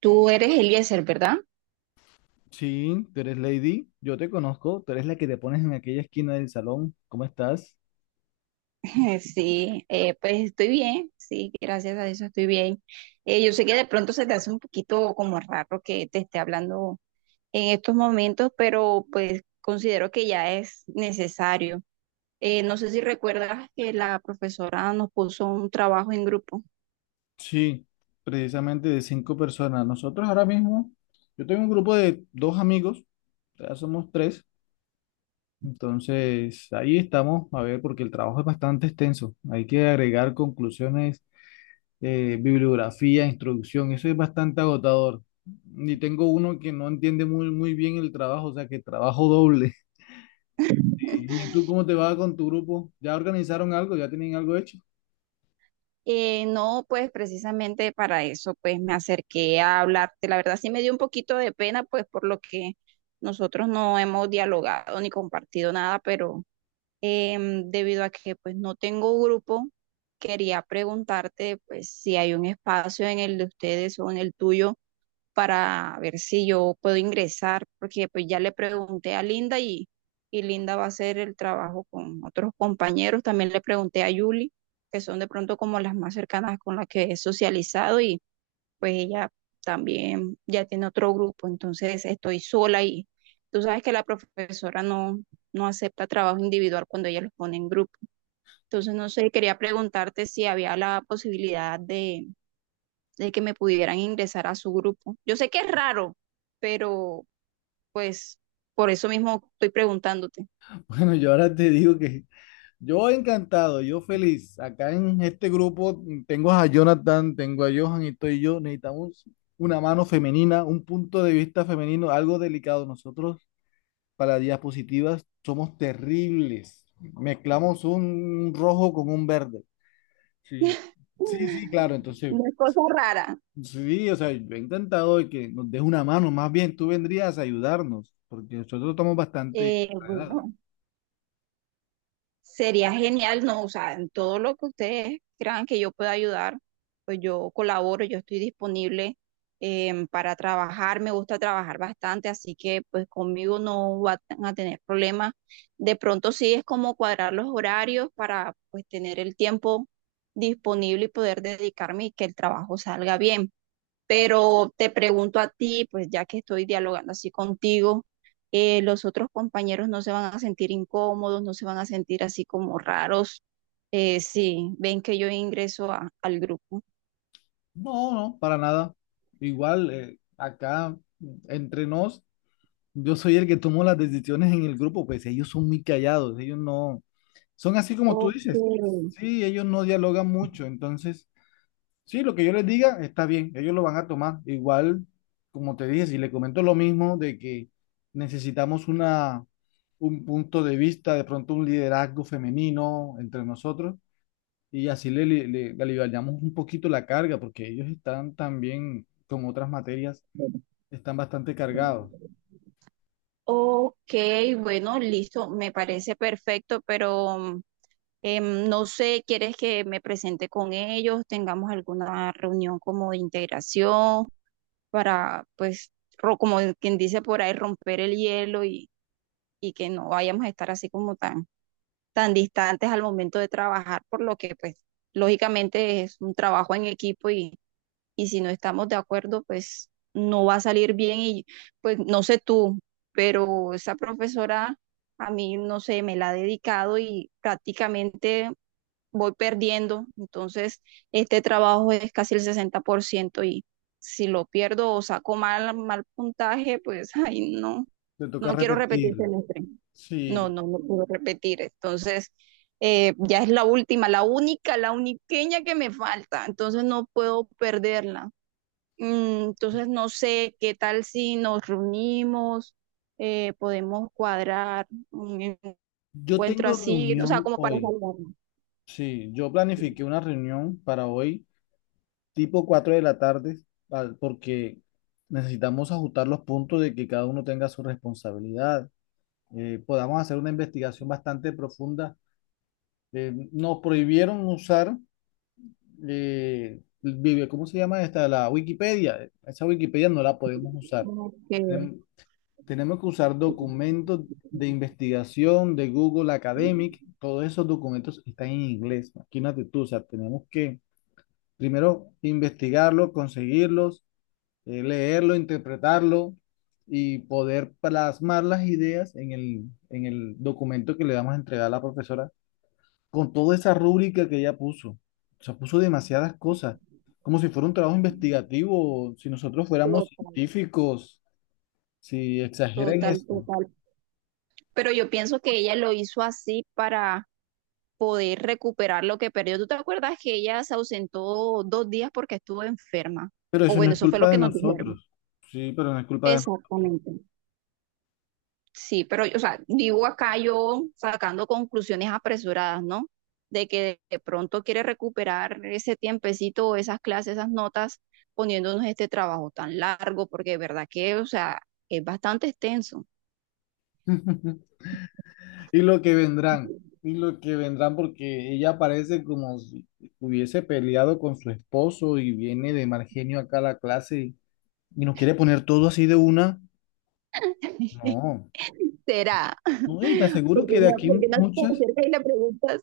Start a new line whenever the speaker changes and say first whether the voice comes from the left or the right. right: Tú eres Eliezer, ¿verdad?
left: Sí, tú eres Lady, yo te conozco, tú eres la que te pones en aquella esquina del salón. ¿Cómo estás?
right: Sí, pues estoy bien, sí, gracias a eso estoy bien. Yo sé que de pronto se te hace un poquito como raro que te esté hablando en estos momentos, pero pues considero que ya es necesario. No sé si recuerdas que la profesora nos puso un trabajo en grupo.
left: Sí, precisamente de cinco personas. Nosotros ahora mismo, yo tengo un grupo de dos amigos, ya somos tres, entonces ahí estamos, a ver, porque el trabajo es bastante extenso. Hay que agregar conclusiones, bibliografía, introducción, eso es bastante agotador. Y tengo uno que no entiende muy bien el trabajo, o sea que trabajo doble. ¿Y tú cómo te va con tu grupo? ¿Ya organizaron algo? ¿Ya tienen algo hecho?
right: No, pues precisamente para eso, pues me acerqué a hablarte. La verdad sí me dio un poquito de pena, pues por lo que nosotros no hemos dialogado ni compartido nada, pero debido a que pues no tengo grupo, quería preguntarte pues si hay un espacio en el de ustedes o en el tuyo para ver si yo puedo ingresar, porque pues ya le pregunté a Linda y Linda va a hacer el trabajo con otros compañeros. También le pregunté a Yuli, que son de pronto como las más cercanas con las que he socializado, pues ella también ya tiene otro grupo. Entonces estoy sola y tú sabes que la profesora no, no acepta trabajo individual cuando ella los pone en grupo. Entonces, no sé, quería preguntarte si había la posibilidad de que me pudieran ingresar a su grupo. Yo sé que es raro, pero pues por eso mismo estoy preguntándote.
left: Bueno, yo ahora te digo que yo encantado, yo feliz. Acá en este grupo tengo a Jonathan, tengo a Johan y estoy yo. Necesitamos una mano femenina, un punto de vista femenino, algo delicado. Nosotros para diapositivas somos terribles. Mezclamos un rojo con un verde. Sí. Sí, claro. Entonces,
right: No es cosa rara.
left: sí, o sea, yo he intentado de que nos des una mano, más bien tú vendrías a ayudarnos, porque nosotros estamos bastante
right: Eh,
left: enredados.
right: bueno, sería genial, no, o sea, en todo lo que ustedes crean que yo pueda ayudar, pues yo colaboro, yo estoy disponible, para trabajar, me gusta trabajar bastante, así que pues conmigo no van a tener problemas. De pronto sí es como cuadrar los horarios para pues tener el tiempo disponible y poder dedicarme y que el trabajo salga bien. Pero te pregunto a ti, pues ya que estoy dialogando así contigo, los otros compañeros no se van a sentir incómodos, no se van a sentir así como raros, si ven que yo ingreso al grupo.
left: No, no, para nada. Igual, acá entre nos, yo soy el que tomo las decisiones en el grupo, pues ellos son muy callados, ellos no, son así como tú
right: Ok,
left: dices. Sí, ellos no dialogan mucho, entonces sí, lo que yo les diga está bien, ellos lo van a tomar. Igual, como te dije, si le comento lo mismo de que necesitamos una, un punto de vista, de pronto un liderazgo femenino entre nosotros y así le aliviamos un poquito la carga porque ellos están también, con otras materias, están bastante cargados.
right: ok, bueno, listo, me parece perfecto, pero no sé, ¿quieres que me presente con ellos? ¿Tengamos alguna reunión como de integración? Para, pues, como quien dice por ahí, romper el hielo y, que no vayamos a estar así como tan, tan distantes al momento de trabajar, por lo que, pues, lógicamente es un trabajo en equipo y si no estamos de acuerdo, pues, no va a salir bien y, pues, no sé tú, pero esa profesora a mí, no sé, me la ha dedicado y prácticamente voy perdiendo. Entonces, este trabajo es casi el 60% y si lo pierdo o saco mal puntaje, pues, ay, no,
left: Te toca
right: no quiero repetir
left: repetir.
right: semestre.
left: Sí,
right: No, no, no puedo repetir. Entonces, ya es la última, la única, la uniqueña que me falta. Entonces, no puedo perderla. Entonces, no sé qué tal si nos reunimos, podemos cuadrar un
left: yo
right: encuentro
left: tengo
right: así, o sea,
left: reunión
right: como para
left: hoy.
right: saludarnos.
left: Sí, yo planifiqué una reunión para hoy tipo 4 de la tarde, porque necesitamos ajustar los puntos de que cada uno tenga su responsabilidad. Podamos hacer una investigación bastante profunda. Nos prohibieron usar, el ¿cómo se llama esta? La Wikipedia. Esa Wikipedia no la podemos usar.
right: Ok.
left: Tenem- Tenemos que usar documentos de investigación de Google Academic. Todos esos documentos están en inglés. Imagínate tú, o sea, tenemos que primero investigarlos, conseguirlos, leerlo, interpretarlo y poder plasmar las ideas en en el documento que le vamos a entregar a la profesora con toda esa rúbrica que ella puso. O sea, puso demasiadas cosas, como si fuera un trabajo investigativo, si nosotros fuéramos
right: Total,
left: científicos, si exageran
right: total,
left: esto.
right: total. Pero yo pienso que ella lo hizo así para poder recuperar lo que perdió. ¿Tú te acuerdas que ella se ausentó 2 días porque estuvo enferma?
left: Pero
right: O
left: eso no
right: bueno,
left: es
right: eso fue lo
left: culpa
right: que
left: de
right: nos dijeron.
left: nosotros. Sí, pero no es culpa
right: Exactamente. Sí, pero, o sea, digo acá yo sacando conclusiones apresuradas, ¿no? De que de pronto quiere recuperar ese tiempecito, esas clases, esas notas, poniéndonos este trabajo tan largo, porque de verdad que, o sea, es bastante extenso.
left: de... Y lo que vendrán, y lo que vendrán, porque ella parece como si hubiese peleado con su esposo y viene de mal genio acá a la clase y nos quiere poner todo así de una. No,
right: ¿Será?
left: no, y te aseguro
right: porque
left: que
right: no, porque no te acercas y le preguntas.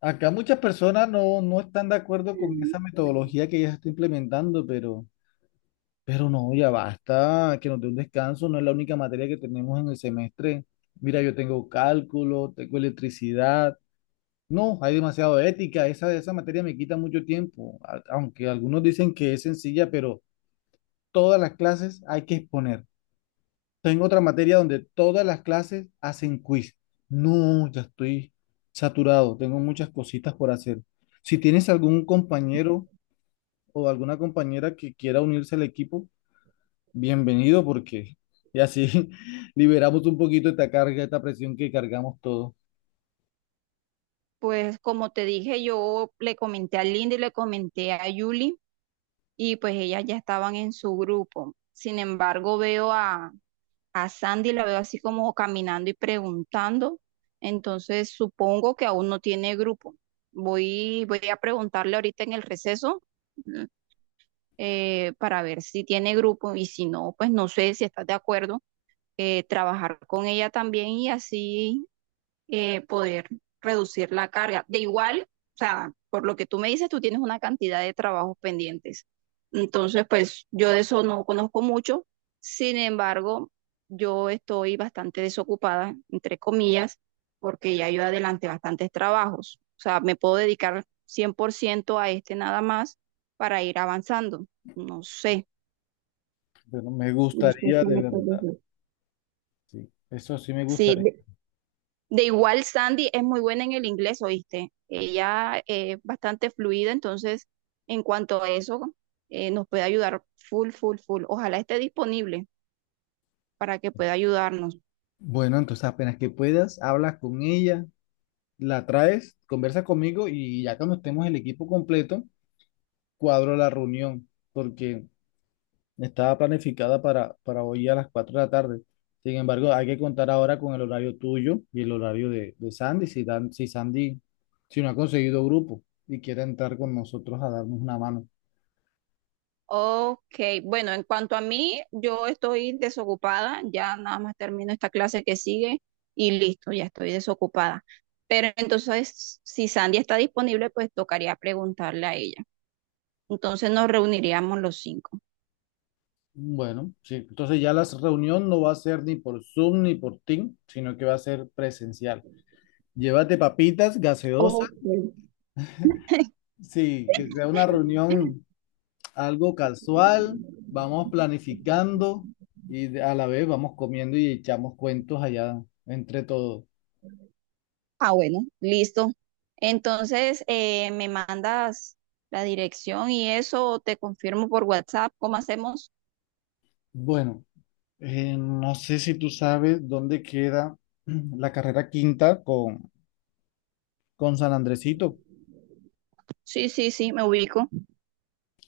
left: acá muchas personas no, no están de acuerdo con esa metodología que ella está implementando, pero no, ya basta, que nos dé un descanso, no es la única materia que tenemos en el semestre. Mira, yo tengo cálculo, tengo electricidad. No, hay demasiado de ética. Esa materia me quita mucho tiempo, aunque algunos dicen que es sencilla, pero todas las clases hay que exponer. Tengo otra materia donde todas las clases hacen quiz. No, ya estoy saturado, tengo muchas cositas por hacer. Si tienes algún compañero o alguna compañera que quiera unirse al equipo, bienvenido porque y así liberamos un poquito esta carga, esta presión que cargamos todos.
right: Pues como te dije, yo le comenté a Linda y le comenté a Yuli y pues ellas ya estaban en su grupo. Sin embargo, veo a Sandy, la veo así como caminando y preguntando. Entonces supongo que aún no tiene grupo. Voy a preguntarle ahorita en el receso, para ver si tiene grupo y si no, pues no sé si estás de acuerdo, trabajar con ella también y así poder reducir la carga. De igual, o sea, por lo que tú me dices, tú tienes una cantidad de trabajos pendientes. Entonces, pues yo de eso no conozco mucho. Sin embargo, yo estoy bastante desocupada, entre comillas, porque ya yo adelante bastantes trabajos. O sea, me puedo dedicar 100% a este nada más para ir avanzando. No sé,
left: Bueno, me
right: no sé
left: gustaría
right: qué
left: de
right: me puedes
left: verdad,
right: decir.
left: sí, eso sí me
right: Sí,
left: gustaría.
right: de igual, Sandy es muy buena en el inglés, ¿oíste? Ella es bastante fluida, entonces, en cuanto a eso, nos puede ayudar full, full, full. Ojalá esté disponible para que pueda ayudarnos.
left: Bueno, entonces apenas que puedas, hablas con ella, la traes, conversas conmigo y ya cuando estemos el equipo completo, cuadro la reunión, porque estaba planificada para hoy a las 4 de la tarde. Sin embargo, hay que contar ahora con el horario tuyo y el horario de Sandy, si, si Sandy, si no ha conseguido grupo y quiere entrar con nosotros a darnos una mano.
right: Ok, bueno, en cuanto a mí, yo estoy desocupada, ya nada más termino esta clase que sigue y listo, ya estoy desocupada. Pero entonces, si Sandy está disponible, pues tocaría preguntarle a ella. Entonces nos reuniríamos los cinco.
left: Bueno, sí, entonces ya la reunión no va a ser ni por Zoom ni por Team, sino que va a ser presencial. Llévate papitas, gaseosas.
right: Ok.
left: Sí, que sea una reunión algo casual, vamos planificando y a la vez vamos comiendo y echamos cuentos allá entre todos.
right: Ah, bueno, listo. Entonces, me mandas la dirección y eso, te confirmo por WhatsApp, ¿cómo hacemos?
left: Bueno, no sé si tú sabes dónde queda la carrera quinta con San Andresito.
right: Sí, sí, sí, me ubico.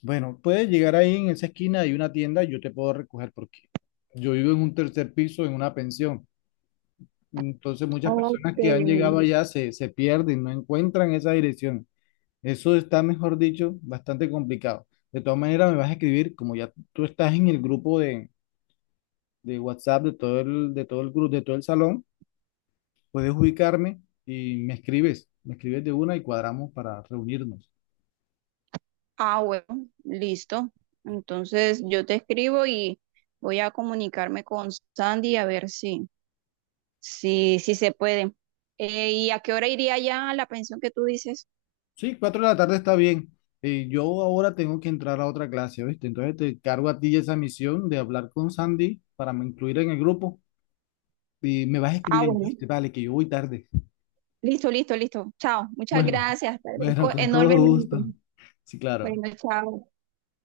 left: Bueno, puedes llegar ahí en esa esquina, hay una tienda, yo te puedo recoger porque yo vivo en un tercer piso en una pensión. Entonces muchas personas que han
right: Ok.
left: llegado allá se pierden, no encuentran esa dirección. Eso está, mejor dicho, bastante complicado. De todas maneras, me vas a escribir, como ya tú estás en el grupo de WhatsApp de todo el grupo, de todo el salón, puedes ubicarme y me escribes de una y cuadramos para reunirnos.
right: Ah, bueno, listo. Entonces, yo te escribo y voy a comunicarme con Sandy a ver si, se puede. ¿Y a qué hora iría ya la pensión que tú dices?
left: Sí, 4 de la tarde está bien. Yo ahora tengo que entrar a otra clase, ¿viste? Entonces te cargo a ti esa misión de hablar con Sandy para me incluir en el grupo y me vas
right: Ah,
left: escribiendo,
right: bueno,
left: ¿viste? Vale, que yo voy tarde.
right: listo, listo, listo. Chao, muchas
left: Bueno,
right: gracias, te
left: bueno,
right: agradezco
left: con todo
right: enormemente.
left: gusto. Sí, claro.
right: Bueno, chao.